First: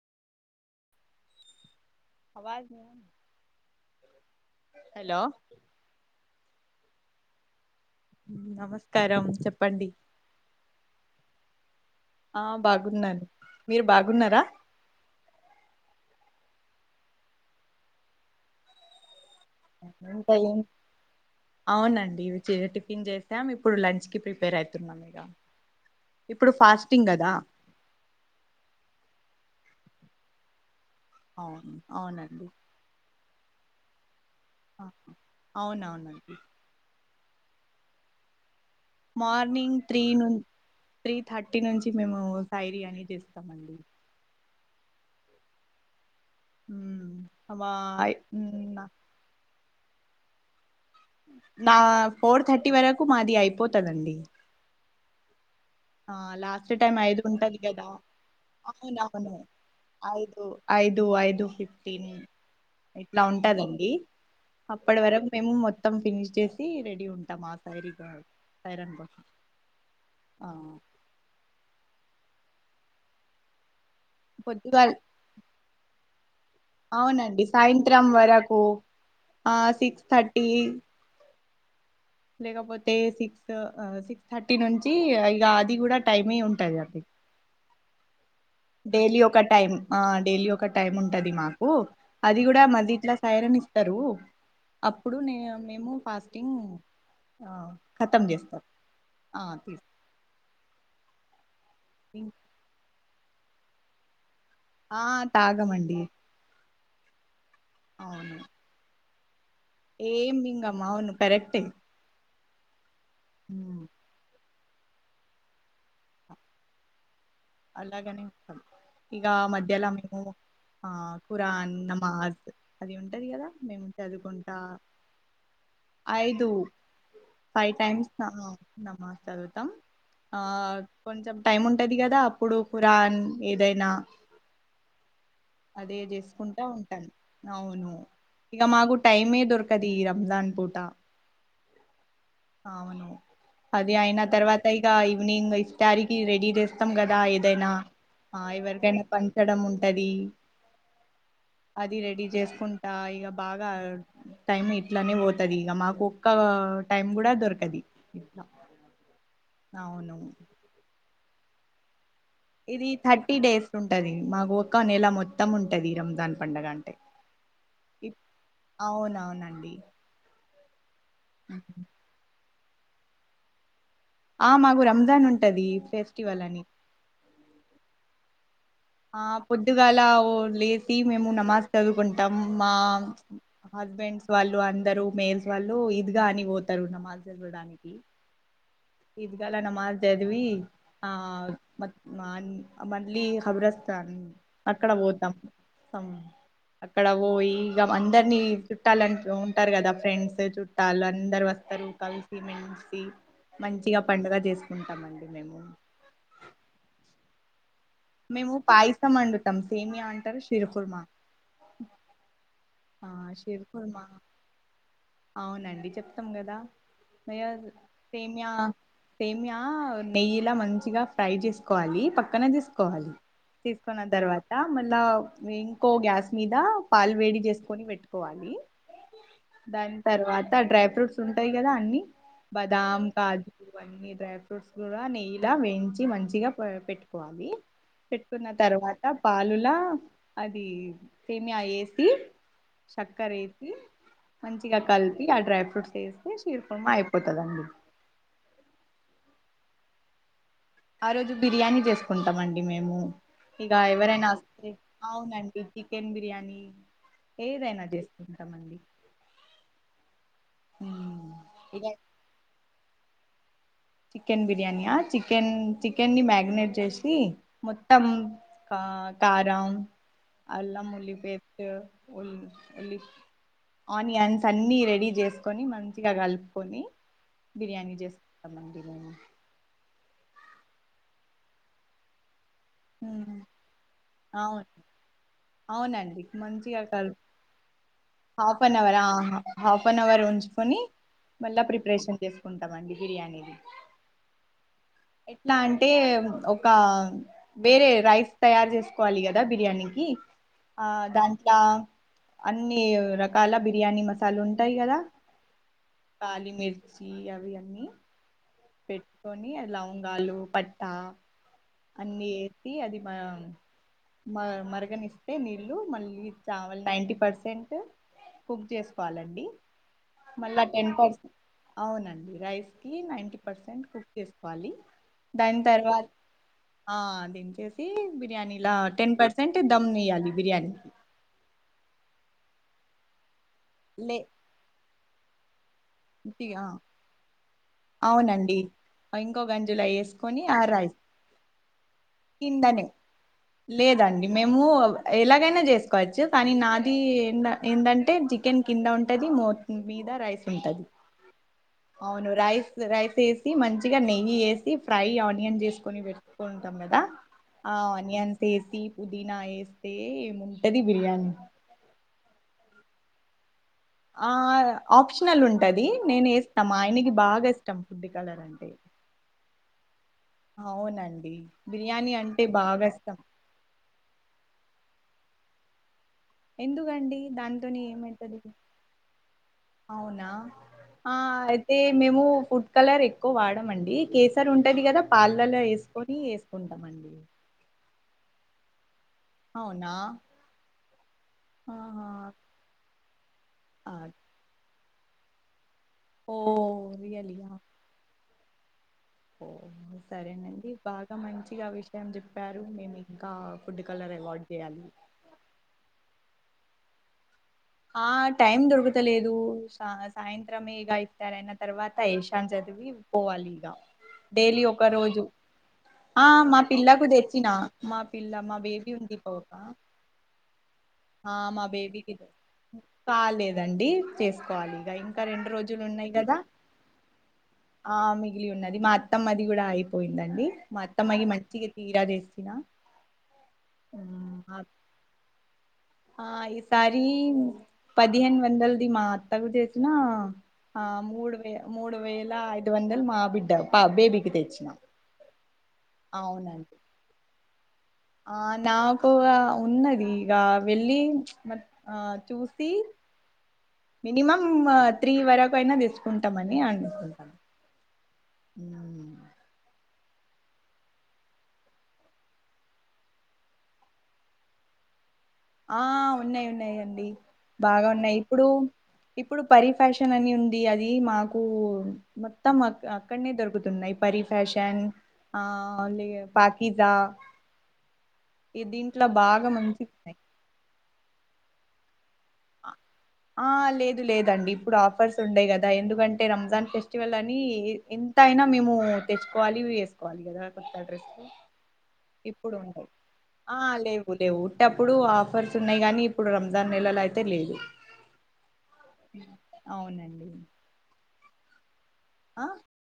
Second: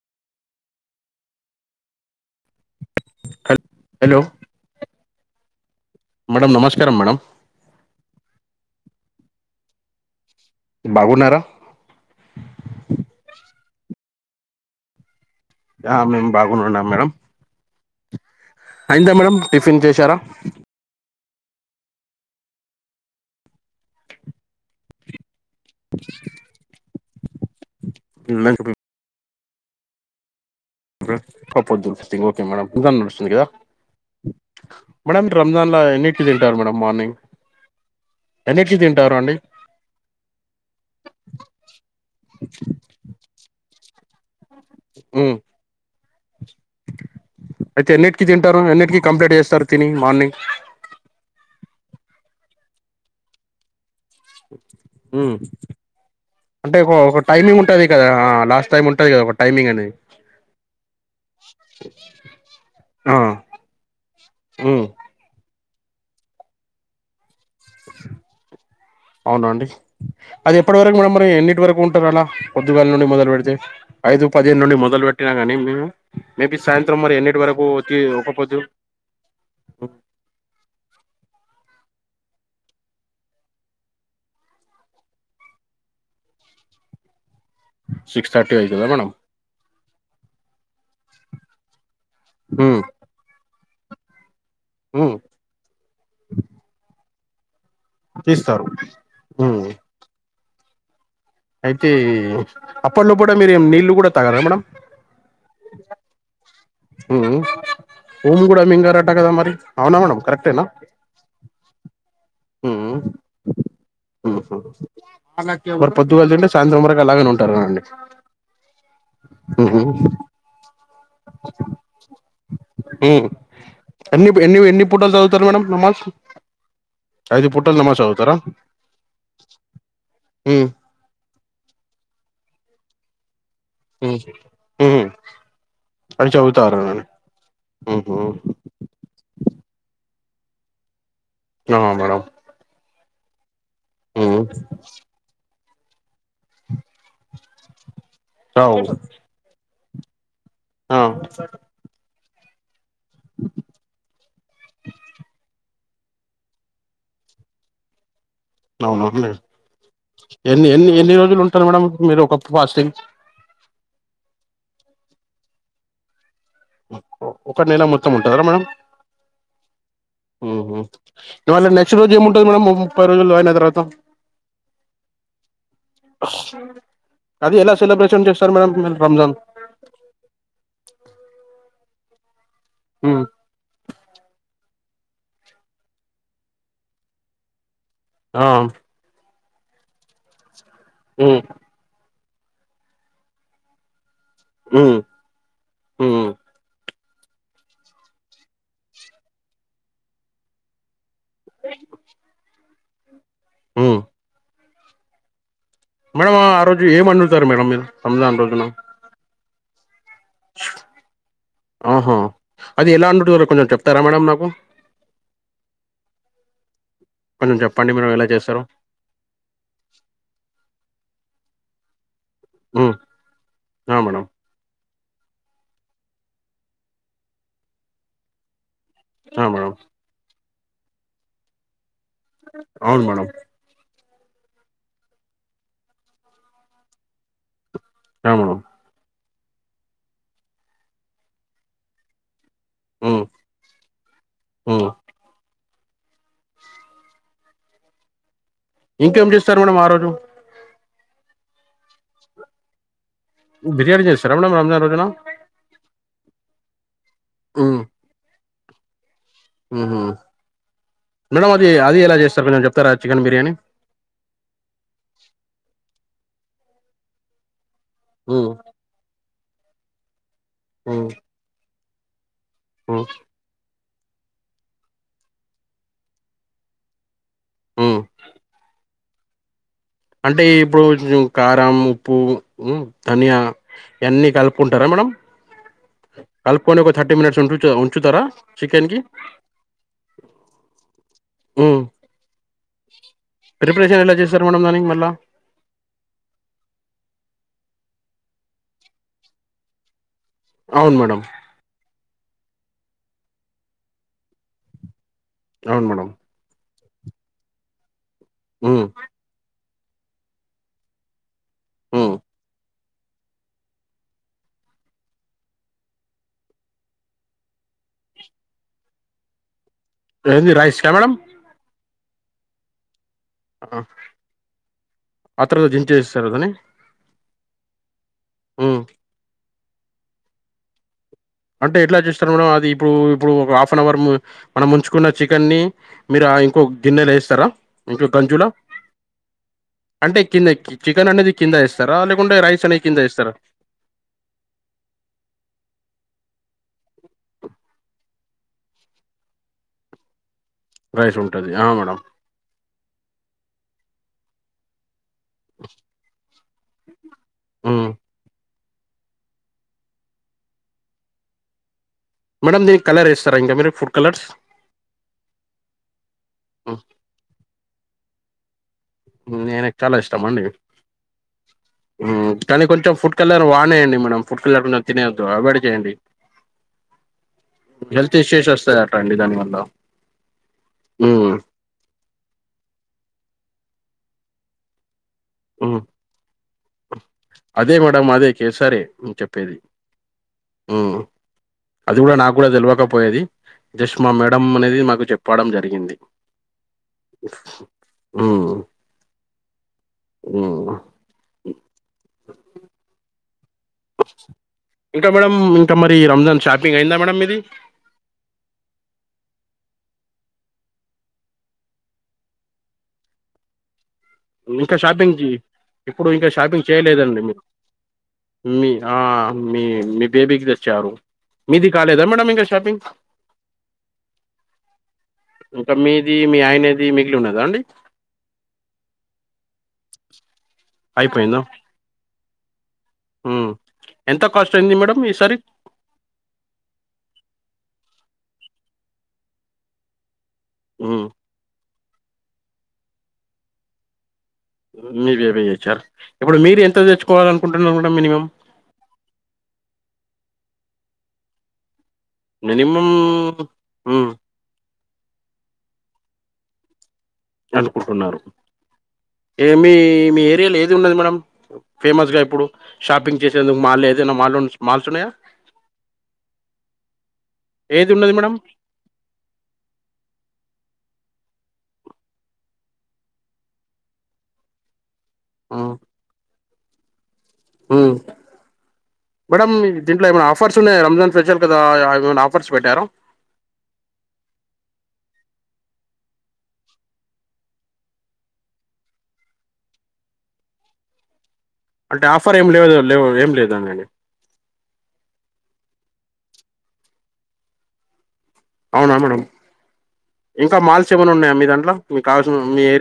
అ హల్ hello hello మ నమస్కారం మేడం నమస్కారం చెప్పండి బాగున్నారా ఆ బాగున్నారు మీరు బాగున్నారా ఆ మేము బాగున్నాం మేడం అయింతా మేడమ్ టిఫిన్ చేశారా ఇంకా ఏం అవునండి ఇవి టిఫిన్ చేసాం ఇప్పుడు లంచ్ కి ప్రిపేర్ అవుతున్నాం ఇక ఇప్పుడు ఫాస్టింగ్ కదా అవును ంగ్ ఓకే అవునండి మేడడంా నడుస్తుాందిదా మేడమ్ రంజాన్ ఎన్నింటి అవునవునండి తింటారు మేడ మార్నింగ్ ఎన్నిటికి తింటారు అండి మార్నింగ్ త్రీ ను త్రీ థర్టీ నుంచి మేము సాయిర్ అని చేస్తామండి ఆ మ్మ్. మా అయితే ఎన్నిటికి తింటారు ఎన్నిటికిీ కంప్లైంట్ చేస్తారు తిని మార్నింగ్ నా ఫోర్ థర్టీ వరకు మాది అయిపోతుందండి హ ఆ లాస్ట్ టైమ్ ఐదు ఉంటది కదా లాస్ట్ టైం ఉంటది కదా ఒక అవునవును టైమింగ్ అనేది ఐదు ఐదు ఐదు ఫిఫ్టీన్ ఆ ఇట్లా ఉంటదండి ఉమ్ అప్పటి వరకు మేము మ మొత్తం ఫినిష్ చేసి రెడీ ఉంటాం ఆ సైరీగా సైరన్ కోసం అవునా అండి ఆ అది ఎప్పటి వరకు మేడం మరి ఎన్నింటి వరకు ఉంటారు అలా పొద్దుగాల నుండి మొదలు పెడితే ఐదు పదిహేను నుండి పొద్దుగాల మొదలుపెట్టినా కానీ మేము మేబీ సాయంత్రం మరి ఎన్నిటి అవునండి వరకు వచ్చి సాయంత్రం ఒకపోద్దు వరకు ఆ సిక్స్ థర్టీ లేకపోతే సిక్స్ సిక్స్ థర్టీ నుంచి ఇక అది కూడా టైమ ఉంటంది అండి సిక్స్ థర్టీ అవుతుందా మేడం డైలీ ఒక టైమ్ ఆ డైలీ ఒక టైమ్ ఉంటది మాకు అది కూడా ఉమ్ మది ఇట్లా సాయర్ని ఇస్తారు ఉమ్ అప్పుడు నే మేము ఫాస్టింగ్ కతం తీస్తారు చేస్తారు ఆ ఉమ్ అయితే అప్పట్లో కూడా మీరుే నీళ్ళలు కూడా తగల అన్న ఆ తాగమండడి ఉఊమి కూడా మింగారట కదా మరి అవునా ఏ మేడం మీీంగమ్మా అవును కరెక్ట్ే హ హ మరి పొద్దుగాలు తంటే సాయంత్రం వరకు అలాగనే ఉంటుంది అలాగనే ఇం ఇక ఉహు మధ్యాల మ ఆ ఖురాన్ నమాజ్ అది ఉమ్ ఉంటది కదా మేము ఎన్ని చదువుకుంటా ఎన్ని ఎన్ని పూటలు చదువుతారు మేడం నమాజ్ ఐదు ఐదు ఫైవ్ పూటలు నమాజ్ టైమ్స్ చదువుతారా అందమ్మా చదువుతాం ఆ ఉమ్ కొంచెం టైం ఉంటది కదా అప్పుడు ఖురాన్ ఏదైనా హ్మ్మ్ అదే చేసుకుంటా ఉంటాను అవును ఉహు ఇక మాకు టైమే దొరకది ఈ రంజాన్ పూట అ మేడం అవును అది అయిన ఉహు తర్వాత ఇక ఈవినింగ్ తారీకి రెడీ చేస్తాం కదా ఏదైనా ఆ అవు ఎవరికైనా పంచడం ఉంటది ఆ అది రెడీ చేసుకుంటా ఇక బాగా టైం ఇట్లనే బోతది ఇగ మాకు ఒక్క టైం కూడా దొరకది ఇట్ల అవునా అండి అవును వీళ్ళు ఉంటర మేడం మీరు ఒక ఇది ఫాస్టింగ్ థర్టీ డేస్ ఉంటది మాకు ఒక్క నెల మొత్తం ఉంటది రంజాన్ పండగ అంటే ఒక నెల మొత్తం ఇప్ ఉంటదా అవునవునండి మ్ హు ఇవాళ్ళ నెక్స్ట్ రోజు ఏముంటుంది మేడంమ్ ముప్పై రోజులు అయిన తర్వాత ఆ మాకు రంజాన్ ఉంటది ఫెస్టివల్ అని అది ఎలా సెలబ్రేషన్ చేస్ ఆ పొద్దుగాలా ఓ లేసి మేము నమాజ్ చదువుకుంటాం మా ఉమ్ హస్బెండ్స్ వాళ్ళు అన్ ఇద్దరు మేయిల్స్ వాళ్ళు ఇద్గ అని పోతారు నమాజ్ చదవడానికి ఆ ఇద్గాల నమాజ్ చదివి ఆ ఉమ్ మ మా మళ్ళీ ఔరస్తా అని అక్కడ ఉమ్ పోతాం ఉమ్ అక్కడ ఓయి ఇగ అందరినీ చుట్టాలని ఉంటారు కదా ఫ్రెండ్స్ చుట్టాలని అందరు వస్తారు కలిసిమెలిసి ఉమ్ మంచిగా పండగ చేసుకుంటామండి మేము మేడం ఆ రోజు ఏమ్ వండుతారు మేడం మీరు రంజాన్ మేము రోజున పాయసం వండుతాం సేమియా అంటారు షీర్ కుర్మా ఆహా అది ఎలా ఆ అండుతారో షీర్ కొంచెం చెప్తారా కుర్మా మేడం నాకు అవునండి చెప్తాం కదా కొంచెం హయద్ చెప్పండి మీరు ఎలా సేమియా చేస్తారో సేమియా నెయ్యిలా మంచిగా ఫ్రై జేస్కోలి పక్కన ఉమ్ దీస్కోవాలి ఆ తీసుకున్నా మేడం తరువాత అలా ఇంకో గ్యాస్ మీద పాలు వేడి జేసుకొని పెట్టుకోవాలి ఆ మేడం దాన్ తర్వాత డ్రై ఫ్రూట్స్ ఉంటాయి కదా అన్ని బాదాం అవును మేడం కాజూ ఇవన్నీ డ్రై ఫ్రూట్స్ కూడా నెయ్యలా వేయించి మంచిగా పెట్టుకోవాలి ఆ పెట్టుకున్న మేడం తర్వాత పాలులా అది సేమియా ఎసి ఉమ్ చక్కరేసి మంచిగా ఉమ్ కలిపి ఆ డ్రై ఫ్రూట్ చేస్తే చీర్పమా అయిపోతదండి కేం చేస్తారు మేడం ఆ రోజు ఆ రోజు బిర్యానీ చేసుకుంటామండి మేము ఇగ బిర్యానీ ఎవరైనా చేస్తారా మేడం వస్తే రంజాన్ రోజున అవునండి చికెన్ బిర్యానీ ఏదైనా చేసుకుంటామండి మ్ హు ఉమ్ మేడం అది ఇక అది ఎలా చేస్తార్ మేడం చెప్తారా చికెన్ బిర్యానీ చికెన్ బిర్యానియా చికెన్ చికెన్ ని మ్యాగినేట్ చేసి మొత్తం ఉమ్ కా కారం అల్లం ఉమ్ ఉల్లిపేస్ట్ ఉల్లి వెళ్ళి ఉమ్ ఆనియన్స్ అన్ని రెడీ జేసుకొని మంచిగా గలుపుకొని బిర్యానీ ఉమ్ జస్ మన బిర్యానీ అంటే ఇప్పుడు కుంచెం కారం ఉప్పు మ్ ధనియా ఉమ్ అన్ని అవును కలుపుకుంటారా మేడం అవునండి మంచిగా కలుపుకొని ఒక కల్ థర్టీ మినిట్స్ ఉంటు ఉంచుతారా హాఫ్ అన్ చికెన్ అవర్ కి ఆ హాఫ్ అన్ అవర్ ఉంచి కొని మళ్ళా ఉమ్ ప్రిపరేషన్ చేసుకుంటామండి బిర్యానీది ప్రిపరేషన్ ఎలా చేస్తారు మేడం దానికి మళ్ళా ఎట్లా అంటే ఒక వేరే రైస్ తయారు చేసుకోవాలి కదా బిర్యానీకి ఆ అవును మేడం దాంట్ల అన్ని రకాల బిర్యానీ మసాలా ఉంటాయి కదా అవును మేడం కాలిమిర్ ర్చి అవి అన్నీ ఉమ్ పెట్టుకొని లవంగాలు పట్టా ఉమ్ అన్ని ఏసి అది మ మ మరగనిస్తే నీళ్ళు మళ్ళీ చావల్ నైంటీ పర్సెంట్ కుక్ చేసుకోవాలండి ఏది మళ్ళా రైస్ టెన్ క మేడం పర్సెంట్ అవునండి రైస్కి నైంటీ ఆ పర్సెంట్ కుక్ చేసుకోవాలి ఆ దాని తర్వాత తర్వాత్ దించేస్తారు దాన్ని ఆ దించేసి బిర్యానీలా ఉమ్ టెన్ పర్సెంట్ దమ్ ఇయ్యాలి బిర్యానీకి అంటే ఎట్లా చేస్తారు మేడం అది ఇప్పుడు ఇప్పుడు ఒక హాఫ్ అన్ అవర్ ము లే మనం ముంచుకున్న చికెన్ని మీరు ఆ ఇంకో గిన్నెలో ఎయిస్తారా ఇంకో గంజులో అవునండి ఇంకో గంజులో అంటే వేసుకొని కింద ఆ రైస్ చికెన్ అనేది కింద ఏస్తారా లేకుంటే రైస్ అనేది కిందనే కింద ఇస్తారా లేదండి మేము ఎలాగైనా చేసుకోవచ్చు కానీ నాది ఎంద ఏంటంటే చికెన్ కింద ఉంటది మో మీదా రైస్ ఉంటది రైస్ ఉంటుంది మేడం అవును రైస్ రైస్ వేసి మంచిగా నెయ్యి వేసి ఫ్రై ఆనియన్ చేసుకొని పెట్టుకుంటాం కదా ఆ హ్మ్. ఆనియన్స్ ఏసి పుదీనా ఎస్తే ఉంటది బిర్యానీ మేడమ్ మీరు కలర్ ఏస్తారా ఇంగ మీరు ఫుడ్ కలర్స్ ఆ ఆప్షనల్ ఉంటది నేను వేస్తా మా హ్మ్. ఆయనకి బాగా ఇష్టం ఫుడ్ కలర్ అంటే మీ ఆయనకు చాలా ఇష్ట ష్టమండి అవునండి బిర్యానీ మ్మ్ అంటే కానీ బాగా కొంచెం ఫుడ్ ఇష్టం కలర్ వానేయండి మనం ఫుడ్ కలర్ తినేయద్దు అవైడ్ చేయండి ఎందుకండి దాంతోని హెల్త్ ఏమయితది ఇష్యూస్ వస్తాయట అండి దానివల్ల అవునా ఆ హ్మ్. అయితే మేము ఫుడ్ కలర్ ఎక్కువ వాడ డమండి కేసర్ ఉంటది కదా పాలలో హ్మ్. వేసుకొని వేసుకుంటామండి అదే మేడమ్ అదే కేసారే చెప్పేది అవునా మ్మ్ అది ఆహా కూడా నాకు కూడా తేల్వక పోయేది ఆ జస్ట్ మా మేడం అనేది మాకు చెప్పడం జరిగింది ఓ రియలియా మ్మ్ ఓ సరేనండి బాగా మంచిగా విషయం చెప్పారు మేము ఇంకా ఫుడ్ కలర్ అవాయిడ్ చేయాలి ఇంకా మేడమ్ ఇంకా మరి రంజాన్ షాపింగ్ అయిందా మేడమ్ మీది ఆ టైమ్ దొరకతలేదు సా సాయంత్రమే ఇగ అయితారన్న అయిన తర్వాత ఏశాన్ జ ఏవి పోవాలి ఇగ ఇంకా షాపింగ్ కి ఇప్పుడు ఆ ఇంకా మా షాపింగ్ పిల్లకు చేయలేదండి మీరు తెచ్చిన మా పిల్ల మా మీ బేబీ ఆ ఉంది పాప మీ మీ బేబీకి తెచ్చారు ఆ మా మీది కాలేద బేబీకి మేడమ్ ఇంగా షా కాలేదండి చేసుకోవాలి ఇగ ఇంకా రెండు ఇంకా రోజులు ఉన్నాయి మీది కదా మీ ఆయనది మిగిలి ఉన్నదా అండి ఆ మిగిలి ఉన్నది మా అత్తమ్మది కూడా అయిపోయిందండి మా అత్తమ్మగి మంచిగా తీరా తెచ్చిన మ్మ్ ఎంత కాస్ట్ అయింది మేడమ్ ఈసారి ఆ ఈసారి పదిహేను వందలది మా అత్తకు చేసినా ఆ హ్మ్ మూడు వే మూడు వేల ఐదు వందల్ మా బిడ్డ పా బేబి మ్మ్ మీ బేబి ఏచా ఇప్పుడు మీరు అవునండి ఎంత తెచ్చుకోవాలి అనుకుంటున్నారు ఆ నాకు ఉన్నది ఇగ వెళ్ళి మ ఆ చూసి మినిమమ్ మినిమం త్రీ వరకు అయినా తీసుకుంటాం అని అనిపిస్తది అనుకుంటున్నారు ఏమి మీ ఏరియాలో ఏది ఉన్నది మేడం ఫేమస్ గా ఇప్పుడు షాపింగ్ చేసేందుకు మాల్ ఏదైనా మాల్ మాల్స్ ఉన్నాయా ఆ ఉన్నాయి ఉన్నాయండి బాగా ఏది ఉన్నది ఉన్నాయి మేడం ఇప్పుడు ఇప్పుడు పరి ఫ్యాషన్ అని ఉంది అది మాకు కు మోత్తం అక్ అక్కడే దొరకుతున్నాయి పరి ఫ్యాషన్ ఆ హ్మ్, ఒలిగా పాకిీజా హ్మ్ మేడంమ్ మంచి దీంట్లో ఏమైనా ఆఫర్స్ ఉన్నాయా రంజాన్ ఫెస్టివల్ కదా ఆ ఏమన అఫ్ ఆ లేదు లేదండి ఇప్పుడు ఆఫ్ ఆఫర్స్ ఉండేయి కదా ఎందుకంటే రంజాన్ ఫెస్టివల్ అని ఎంత అయినా మేము తెచ్చుకోవాలి వేస్ [unintelligible] దగా కొత్తడ్రెస్ అంటే ఆఫర్ ఏం ఇప్పుడు లేదు ఉండయి లేవు ఏం ఆ లేదండి లేవు లేవు ఉటప్పుడు ఆఫర్స్ ఉన్నాయి గానీ ఇప్పుడు రంజాన్ నెలలో అయితే లేదు అవునా మేడంమ్ అవునండి ఇంకా మాల్స్ ఏమైనా ఉన్నాయా మీ దాంట్లో మీకు కావాల్సిన ఆ మీ ఏరియా